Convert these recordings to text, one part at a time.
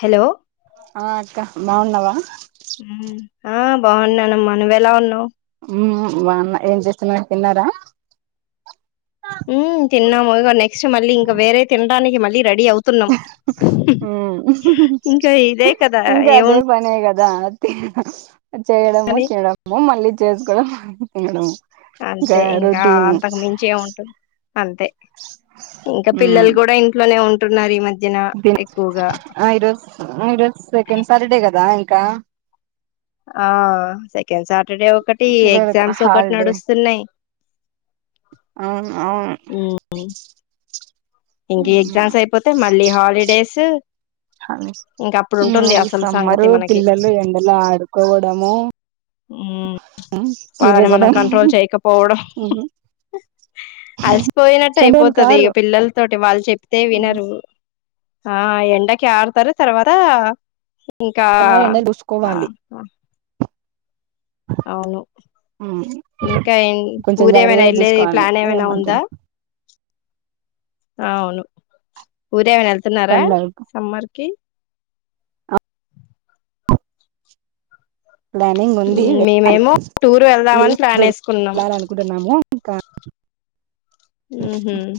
Hello ఆ అక్క బాగున్నావా ఆ బాగున్నానమ్మా నువ్ ఎలా ఉన్నావు హ్మ్ బాన్నా ఏం చేస్తున్నార్ తిన్నారా మ్మ్ తిన్నాము [unintelligible] ఇష్ మళ్ళీ ఇంక వేరే తిన్ దానికి మళ్ళీ రెడీ అవుతున్నాం ఉమ్ ఇంకా ఇదే కదా ఏమున్ అంత చేయడము తినడము మళ్ళీ చేసుకోవడం ఎండలు అంతే ఇంకా అంతకు మించే ఏం ఉంటది అంతే ఇంకా పిల్లలు కూడా ఇంట్లోనే ఉం ఉన్నారు ఈ మధ్ దిన్ ఆ ఈరోజు [unintelligible] ఈరోజు సెకండ్ సాటర్డే కదా ఇంకా ఆ సెకండ్ సాట్ టర్డే ఒకటి పిల్లలకు ఎగ్జామ్స్ ఒకటి హాలిడే నడుస్తున్నాయి అవును అవును మ్మ్ ఇంక ఎగ్జామ్స్ అయిపోతే మళ్ళీ హాలిడేసు మ్మ్ ఈ అసలు సమ్మరు సంగతి మనకి పిల్లలు ఎండలో ఆడుకోవడము హ్మ్ మ్మ్ వాళ్ళని మనం తిరగడం కంట్రోల్ చేయకపోవడం అలసిపోయినట్టు కంట్రోలు అయిపోతది ఇగ కారు పిల్లల తోటి వాళ చెప్ టే వినరు ఆ ఎండకి ఆడతారు తర్వాత ఇంకా ఆ ఎండలు ఆ చూసుకోవాలి ఆ అవును ఉమ్ ఇంకా కొంచెం ఊర ఏమైనా జాగ్రత్తగా వెళ్ళేది చూసుకోవాలి ప్లాన్ ఏమైనా ఉందా ఏమంటుంది అవును ఉ ఊరికి ఏమైనా వెళ్తున్నారా పండగకు సమ్మర్ కి ప్లానింగ్ ఉంది వెళ్ళాలి మేమేమో టూర్ వెళ్దామని లివ్స్ ప్లాన్ దొరికితే వేసుకున్నాం వెళ్ళాలి అనుకుంటున్నాము ఇంకా మ్మ్ హ్మ్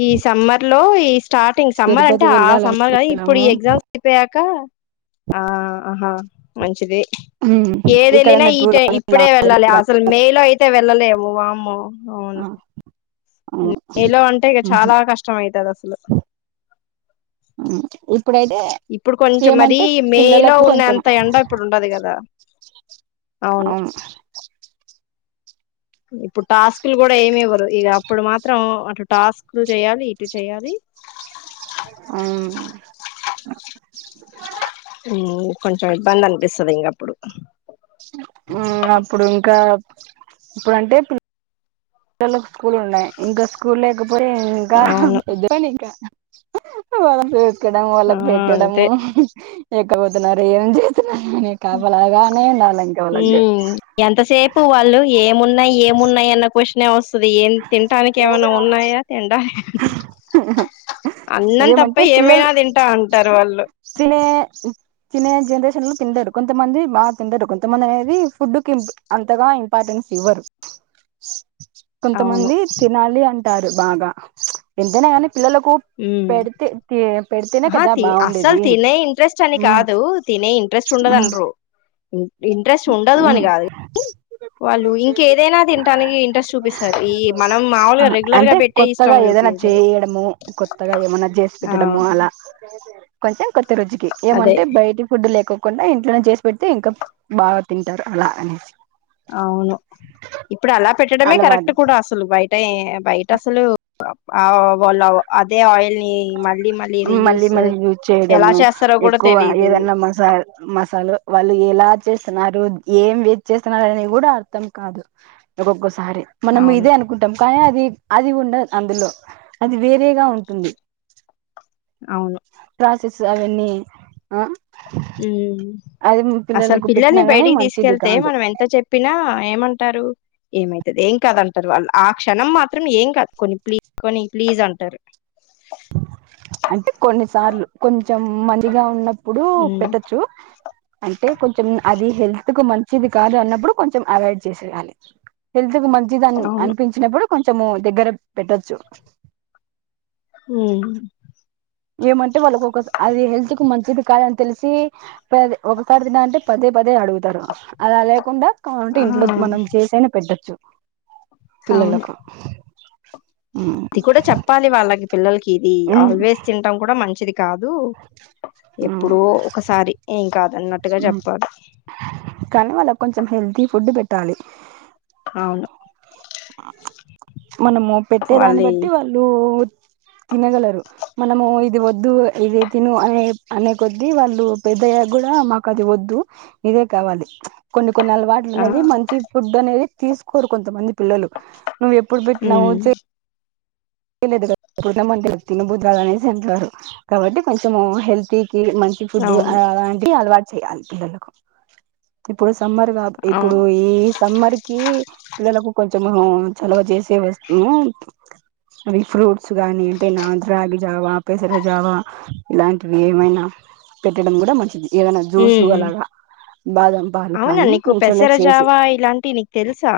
ఈ సమ్మర్ లో లో ఈ స్టార్టింగ్ సమ్మర్ అంటే తిరుపతి ఆ వెళ్ళాలి సమ్మర్ కాదనీ ఇప్పుడు ఈ అనుకుంటున్నాము ఎగ్జామ్స్ అయిపోయాక ఆ ఆహా మంచిది ఏది వెళ్ళినా ఇక్కడన్న ఈ టూర్ టై ఇప్పుడే వెళ్ళాలి అసలు మే లో అయితే వెళ్ళలేము వామ్మో అవును మే లో అంటే చాలా కష్టం అయితది అసలు ఇప్పుడైతే ఇప్పుడు కొంచెం మరీ ఏమంటే మే లో పిల్లలకు ఉన్న కొంచెం అంత ఎండ ఇప్పుడు ఉండదు కదా అవును ఇప్పుడు టాస్కులు కూడా ఏమి ఇవ్వరు ఇక అప్పుడు మాత్రం అటు టాస్కులు చేయాలి ఇటు చెయ్యాలి అవును కొంచెం ఇబ్బంది అనిపిస్తది ఇంకప్పుడు అప్పుడు ఇంకా ఇప్పుడంటే స్కూల్ ఉన్నాయి ఇంకా స్కూళ పో ఇంకా అవును ఇదివనికా వ ఎక్కడం ఆ వాళ్ళకు పెట్టడం అంతే లేక్కపోతున్నారు ఏం చేస్తున్నారు అని కాపలాగానే ఉండాలి ఇంక వాళ్ళకి ఎంతసేపు వాళ్ళు ఏమున్నాయి ఏమున్నాయి అన్న క్వశన్ నేమస్ అస ఏం తినాటానికి ఏమైనా ఉన్నాయా తిండానికి అన్నం తప్ప ఏమంటే పిల్లలు ఏమైనా తింటా అంటారు వాళ్ళు తినే తినే జనరేషన్ లో తిందడు కొంతమంది బా తిందడు కొంతమంది అనేది ఫుడ్ కి అంతగా ఇంపార్టెన్స్ ఇవ్వరు అవును కొంతమంది తినాలి అంటే బాగా ఏంటనే మ్మ్ పెడితేనే ఆహా కదా అసలు బాగుండేది తినే ఇంట్రెస్ట్ అని ఉమ్ కాదు తినే ఇంట్రెస్ట్ ఉండదు ఉమ్ అన్నారు ఇంట్రెస్ట్ ఉండదు ఉమ్ అని కాదు వాళ్ళు ఇంక ఏదైనా తింటానికి ఇంట్రెస్ట్ చూపిస్తారు ఈ మనం మాముూలుగా రెగ్యులర్ గా అంటే పెట్టే కొత్తగా ఇష్టం ఏదైనా చూపించరు చేయడము కొత్తగా ఏమన్నా చేసి ఆ పెట్టడము అలా కొంచెమ్ కొతి రోజుకి అదే ఏమంటే బయటి ఫుడ్ లేక కుండా ఇంట్లోనే చేసి పెడితే ఇంకా బాగా తింటారు అలా అనే మే కరెక్ట్ అలవాటు కూడా అసలు బయట్ ట బయిట అసలు బో అదే ఆయిల్ ని మళ్ళీ మళ్ళీ రీయూస్ మళ్ళీ యూజ్ ఎలా చేయడము చేస్తారో కూడా ఎక్కువ తెలీదు ఏదన్నా మసా మసాలా వాళ్ళు ఎలా చేస్తున్నారు ఏం వెసి చేస్తున్నారు అనేది కూడా అర్థం కాదు ఒకోకా సరే మనం అవును ఇదే అనుకుంటాం కానీ అది అది ఉండదు అందులో అది వేరేగా ఉంటుంది [inaudible] అవును ప్రసెస్ అవన్నీ ఉ అది అసలు పిల్లలకు పెట్టినా పిల్లల్ని గాని బయటికి మంచిది తీసుకెళ్తే కాదు మనం ఎంత చెప్పినా ఏమంటారు ఏమైతుంది ఏం కాదంటారు వాళ్ళు ఆ క్షణం మాత్రం ఏం కాదు కొని ప్లీజ్ కొని ప్లీజ్ అంటారు అంటే కొన్నిసార్లు కొంచెం మందిగా ఉన్న ఇప్పుడు ఉమ్ పెట్టచ్చు అంటే కొంచెం అది హెల్త్ హెల్త్కు మంచిది కాదు అన్నప్పుడు కొంచెం అవాయిడ్ చేసేయాలి హ కు మంచిదని అవును అనిపించినప్పుడు కొంచెము దగ్గర పెట్టొచ్చు ఉమ్ ఏ మ అంటెవాళ్ళోఒక సా అది హెల్త్ కు మంచి స్వీటుకాదని తెలిసి పదెఒకసారి తినం మంటే పదే పదే అడుగుతారు అలా లేకుండా కావులంటే ఆ ఇంట్లో మనం చేసైనా పెట్టొచ్చు పిల్లలలకు అది కూడా చెప్పాలి వాళ్ళకి పిల్లలకి ఇది ఆల్వేస్ తినటం కూడా మంచిది కాదు ఎప్పుడోఒకసారి ఏం కాదు కానీ వాళ్ళ కొంచెం హెల్తీ ఫుడ్ పెట్ ట్టాలి అవును అ మనము పెట్టే దాన్ని వాళ్ళే బట్టి వాళ్ళు తినగలరు మనము ఇది వద్దు ఇదితిను అనే అనే కొద్దివాళ్ళు పెద్దయ్యా కూడా మాకు అది వద్దు ఇదే కావాలి కొన్ని. ఆ కొన్నిఅలవాటుల్‌అనేవిమంచి ఫుడ్ అనేది తీసుకోరు కొంతమంది పిల్లలు నువ్వు ఎప్పుడు పెట్టినావ ఉమ్ లేదు కదా బుద్ది కాదనిఅనేసి అంటారు కాబట్టి కొంచెం హెల్తీ కిమంచి ఫుడ్ అవును అలాంటి అలవాటు చెయాలి పిల్లకు ఇప్పుడు సమ్మర్గా ఇప్పుడు అవును ఈ సమ్మర్ కి పిల్లలకు కొంచము చలవాచేసే వస్తుము అవి ఫ్రూట్స్ గాని అంటే నా రాగి జావా పెసరజావా ఇలాంటివి ఏమైనా పెట్టడం కూడా మంచిది. ఏదైనా జ్యూసు హ్మ్. అలాగా బాదం పాలు అవునా కానీ నీకు ఇంట్లోనే చేసి పెసరజావా ఇలాంటి నీకు తెలుసా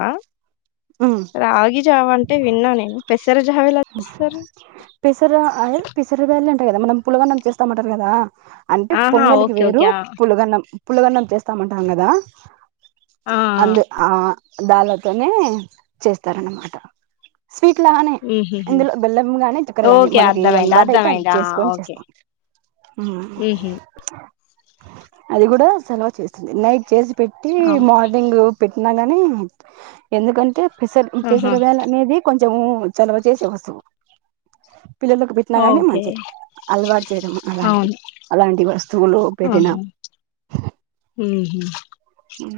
ఉమ్ రాగి జావా అంటే విన్నా నేను పెసరా. పెసరా ఆయ్ పెసర బ్యాల్‌ ఇవె అంట కద మనం పులగానం చేస్తామంటారు కదా అంటే ఆహా! పొంగలికి ఓకే. వేరు ఓకే. ఆ! పులగన్నం పులగన్నం చేస్తామంటాం కదా ఆ! ఆ! అందు ఆ దాలతోనే చేస్తారన్నమాట స్వీట్లా హుహుహు. ఇందులో బెల్లం గాని దక్కర గాని ఓకే. మనకి ఏద అర్థమైంది. అందుబాటు అయితే అది అర్థమైంది. ఆ! చేసుకొని ఓకే. చేస్తాం హుహు. అది కూడా సెలవు చేస్తుంది నైక్ చేసి పెట్టి అవును. మార్నింగ్ పెట్టి మన్ననే ఎందుకంటే. పసర్ ఈ ఆహా! పెసర బేడలనేది కొన్ చూ చలవ చేసే వస్తువు పిల్లలకు పెట్టినా నీ ఓకే. మంచిది అలవాటు చేయడం అలాంటిది అవును. అలాంటి వస్తువులు పెట్టినా ఆహా! హుహు. ఉ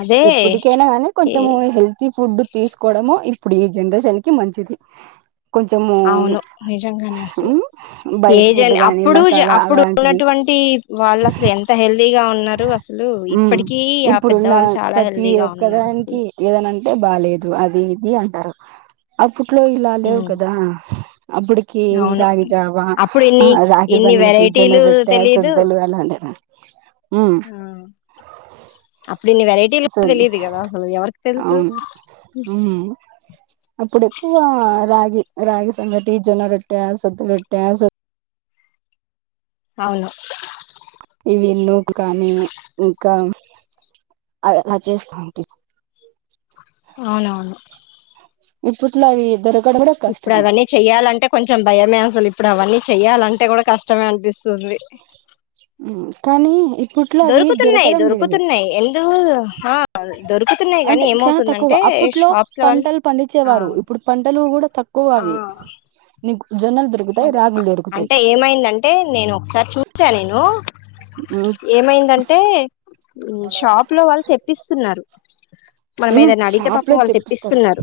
అదే ఎప్పటికైనా నీ ఏ కొంచెం హెల్తీ ఫుడ్ తీసుకోవడము ఇప్పుడు జనరేషన్ క మంచిది కొంచెము అవును నిజంగానే అసలు బయట ఏజ ఫుడ్ గాని అప్పుడు మసాలా అప్పుడు అలాంటివి ఉన్నటువంటి వాళ్ళు అసలు ఎంత హెల్దీగా ఉన్న. ఉన్నారు అసలు ఇప్పటికీ ఆ ఇప్పుడున్న పెద్దవాళ్ళు చాలా హెల్దీగా ఉన్నారు అసలు అంటే బాలేదు అది ఇది అంటారు [inaudible] అప్పుట్లో ఇలా లేవు హ్మ్. కదా అప్పటికి అవును రాగి జావ అప్పుడు ఆ ఇన్ని రాగి ఇన్ని సంగటి జొన్న వెరైటీలు రొట్టె తెలీదు సద్ధలు అలానే ఉమ్ ఆ అప్పుడు ఇన్ని వెరైటీలు సో తెలియదు కదా అసలు ఎవరికి తెలుసు అవును ఉమ్మ్ అప్పుడెక్కువ రాగి రాగి సంగటి జొన్న రొట్టె సద్ద పెట్టె సొ అవును ఇవి నూకు కానీ ఇంకా [unintelligible] చేస్తా ఉంటి అవునవును విప్పుట్లావి ఇద్దరు ఇప్పుడు అవన్నీ చెయ్యాలంటే కొంచెం భయమే అసలు ఇప్పుడు అవన్నీ చెయ్యాలంటే కూడా కష్టమే అనిపిస్తుంది ఉమ్మ్ కానీ ఇప్పట్లో అవి దొరుకుతున్నాయి దొరకడం లేదు దొరుకుతున్నాయి ఎందుకు ఆ దొరుకుతున్నాయి కానీ అంటే చాలా తక్కువ ఏమవుతుందంటే అప్పట్లో షాప్స్ లో వాళ్ళు పంటలు ఆ పండించేవారు ఇప్పుడు పంటలు కూడా తక్కువ ఆ అవి నీకు జొన్నలు దొరుకుతాయి అదే రాగులు దొరుకుతాయి అంటే ఏమైందంటే నేను ఒకసారి చూశా నేను ఏమైందంటే ఊ షాప్ లో వాళ్ళు తెప్పిస్తున్నారు మనం ఉమ్మ్ ఏదైనా అడిగితే షాప్ లో పాపం వాళ్ళు తెప్పిస్తారు తెప్పిస్తున్నారు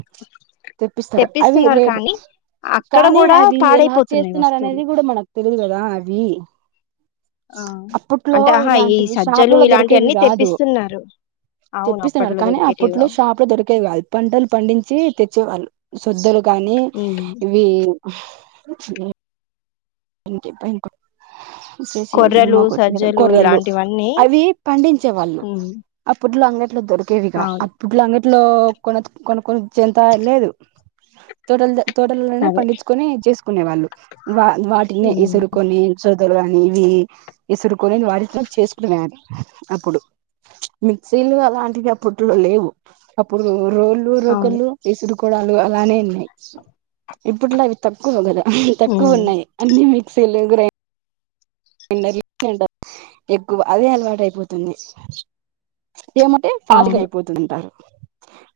తెప్పిస్తారు అవి తెప్పిస్తున్నారు రేరు కానీ అక్కడ కానీ కూడా అవి ఎలా ఆ పాడైపోతున్నాయి చేస్తున్నారు వస్తువులు అనేది కూడా మనకు తెలీదు కదా అవి ఆ అప్పట్లో అంటే ఆహా ఈ ఇలాంటివి సజ్జలు షాపులలో ఇలాంటి దొరికేవి అన్ని కాదు తెప్పిస్తున్నారు అవును అప్పట్లో దొరికేట్ ప్పుట్లో షాప్ లో దొరికేది కాదు పంటలు పండించి తెచ్చేవాళ్ళు తుద్దలు కానీ ఉమ్ ఇవి ఇంటి పైన్ కు శశి కొర్రలు సినిమా [inaudible] సజ్జలు కొర్రలు ఇలాంటివన్నీ అవి పండించే వాళ్ళు ఉమ్ అప్పట్లో అంగట్ ట్లో దొరికేవిగా అవును అప్పుట్లో అంగట్లో కొనత్ కొను కొన్ చెంత ఆయిల్ లేదు తోటల్ దొ తోటల్లోనే అదే పండిచ్చుకొని ఇది చేసుకునే వాళ్లు వాల్ వాడ్ నే ఉమ్ ఇసురుకొని సొ పెద్దోళ్ళు గాని ఇవి ఇసురు కొనేది వాడిట్లా చేసుకునే [inaudible] అప్పుడు మిక్సీలు అలాంటివి అప్పుట్లో లేవు అప్పుడు రోళ్లు, అవును రోకళ్లు ఇసురు కోడాలు అలానే ఇన్నై. ఇప్పట్లో అవి తక్కువ గదా. తక్కువ ఉమ్ ఉన్నై. ఈ మిక్సీలు, గ్రై గ్రైండర్ లు [inaudible] ఎక్కువ అదే అలవాటు అయిపోతుంది. ఏమంటే ఫాస్ట్ గ అవును అయిపోతుదంటారు.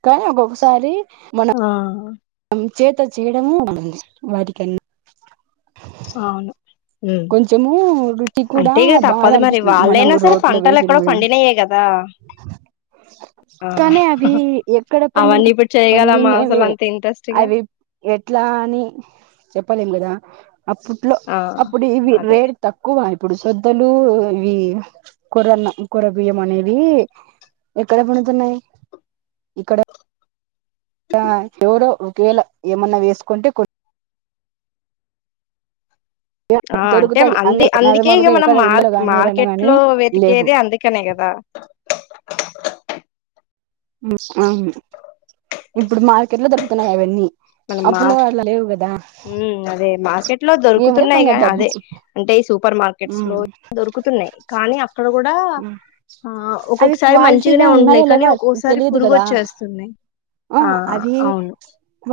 కానీ ఒక్కొక్కసారి మనం ఆ చేత చేయడమూ వాటికన్న అవును ఉమ్ కొంచెమూ రుచి కూడా అంటే ఇగ బాగా తప్పదు మరి అనిపిస్తుంది మనం వాళ్ళైనా సరే రోట్లో పంటలు వేసి ఎక్కడో నూరడం పండినయే కదా ఆ కానీ అవీ ఎక్కడ పండిన్ అవన్నీ ఇప్పుడు చేయగలమా అసలు పండినెవే అంత ఇంట్రెస్ట్ గా అవి ఎట్లా అని చెప్పలేం గదా. అప్పుట్లో ఆ అప్పుడు ఇవి అదే రేట్ తక్కువాయ్ ఇప్పుడు సొద్దలూ ఇవీ కొర్రన్న కొర్రబియ్యం అనేవీ ఎక్కడ పండుతున్నాయి ఇక్కడ? [unintelligible] ఎవరో ఒ [unintelligible] ఏమన్నా వేసుకుంటే కొన్ ఆ అంటే దొరుకుతాయి అంది అందరు అందికే ఇగ నార్మల్గా మనం ఎక్కడ మార్ ఇళ్లలో గాని ఏవన్నా మార్కెట్ గాని లో లేవు వెతికేదే అందుకనే కదా. ఇప్పుడు మార్కెట్ లో దొరుకుతున్నాయి అవన్నీ. మన అప్పులో మార్ అట్లా లేవు కదా హ్మ్ అదే మార్కెట్ లో ఏమిటే ఇంగ దొరుకుతున్నాయిగా అదే డబ్బుకు అంటే ఈ సూపర్ మార్ కెట్స్ లో దొరుకుతున్నాయి కానీ అక్కడ కూడా ఆ అవి ఒక్కొక్కసారి మంచిగనే క్వాలిటీగా ఉంట్నై. ఉన్నాయా కానీ లేవా ఒకోసారి తెలియదు పురుగు కదా ఒచ్చేస్తున్నాయి ఆ అవును.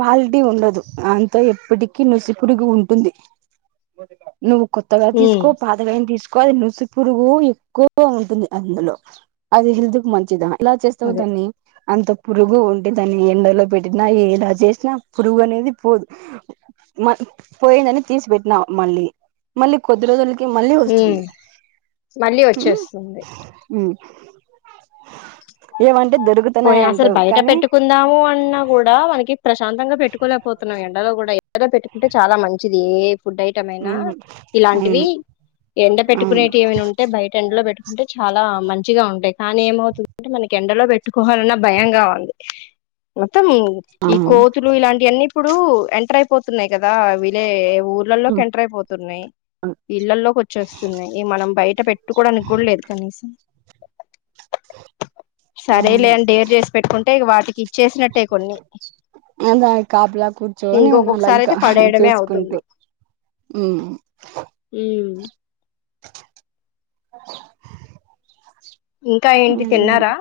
క్వాలిటీ ఉండదు. ఆంతో ఎప్పటికీ నుసిపురుగు ఉంటుంది. నువ్వు కొత్తగా తీస్ ఉమ్ ఏదైన తీసుకో అది నుసిపురుగూ ఎక్కువగా ఉంటుంది అందులో, అది హెల్త్ కు మంచిద ఎలా చేస్తవు అదే దాన్ని? అంత పురుగు ఉంటే దాన్ని ఎండలో పెట్టినా ఏలా చేసినా పురుగు అనేది పోదు, మ పోయిందని తీసి పెెట్టినా మల్లీ మల్లీ కొద్ తిరగల్ హ్మ్ మళ్లీ వచ్చేస్తుంది. హ్మ్ ఏవన్ పోనీ అసలు బయట పెట్టుకుందావూ అన్నా కూడా మనకి ప్రశాంతంగా పెట్టుకోలేపోతున్నాం ఎండలో కూడా [unintelligible] పెట్టుకుంటే చాలా మంచిదీ. ఫుడ్ ఐటం అయినా ఉమ్ ఇలాంటివీ అవును ఎండ అవును పెట్టుకునేటియి ఏవైనా ఉంటే బయట ఎండలో పెట్టుకుంటే చాలా మంచిగా ఉంటాయి. కానీ ఏమవుతుందంటే వాళ్ళకి ఎండలో పె పెట్టుకోవాలన్నా భయంగా ఉంది మొత్తం ఈ అవును కోతులు ఇలాంటివన్నీ ఇప్పుడు ఎంటర్ అయిపోతున్నాయి కదా వీలే ఊర్లలోకి ఎంటర్ అయిపోతున్నాయి ఇళ్లల్లోకి వచ్చేస్తున్నాయి మనం బయట పెట్టుకోడానికి కూడా లేదు కనీసం ఆ సరేలే అని డేర్ చేసి పెట్టుకుంటే వాటికి ఇచ్చేసినట్టే కొన్ని అదా కాపలా కూర్చొని ఉండాల ఇంకొకొక్కసారి ఇంకా అయితే పడేయడమే చూసుకుంటూ అవుతుంది హ్మ్. మ్ ఆ ఇంకా మ్ ఏంటి ఏమ్మా తిన్నారా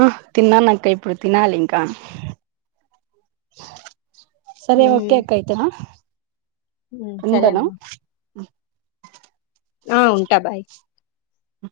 ఆ తిన్నానక్క ఇప్పుడు తినాలి ఇంకా సరే ఉమ్ ఓకేక్కైతే ఆ ఉమ్ సరే ఉండన అమ్మా ఆ ఉంటా బాయ్ ఆ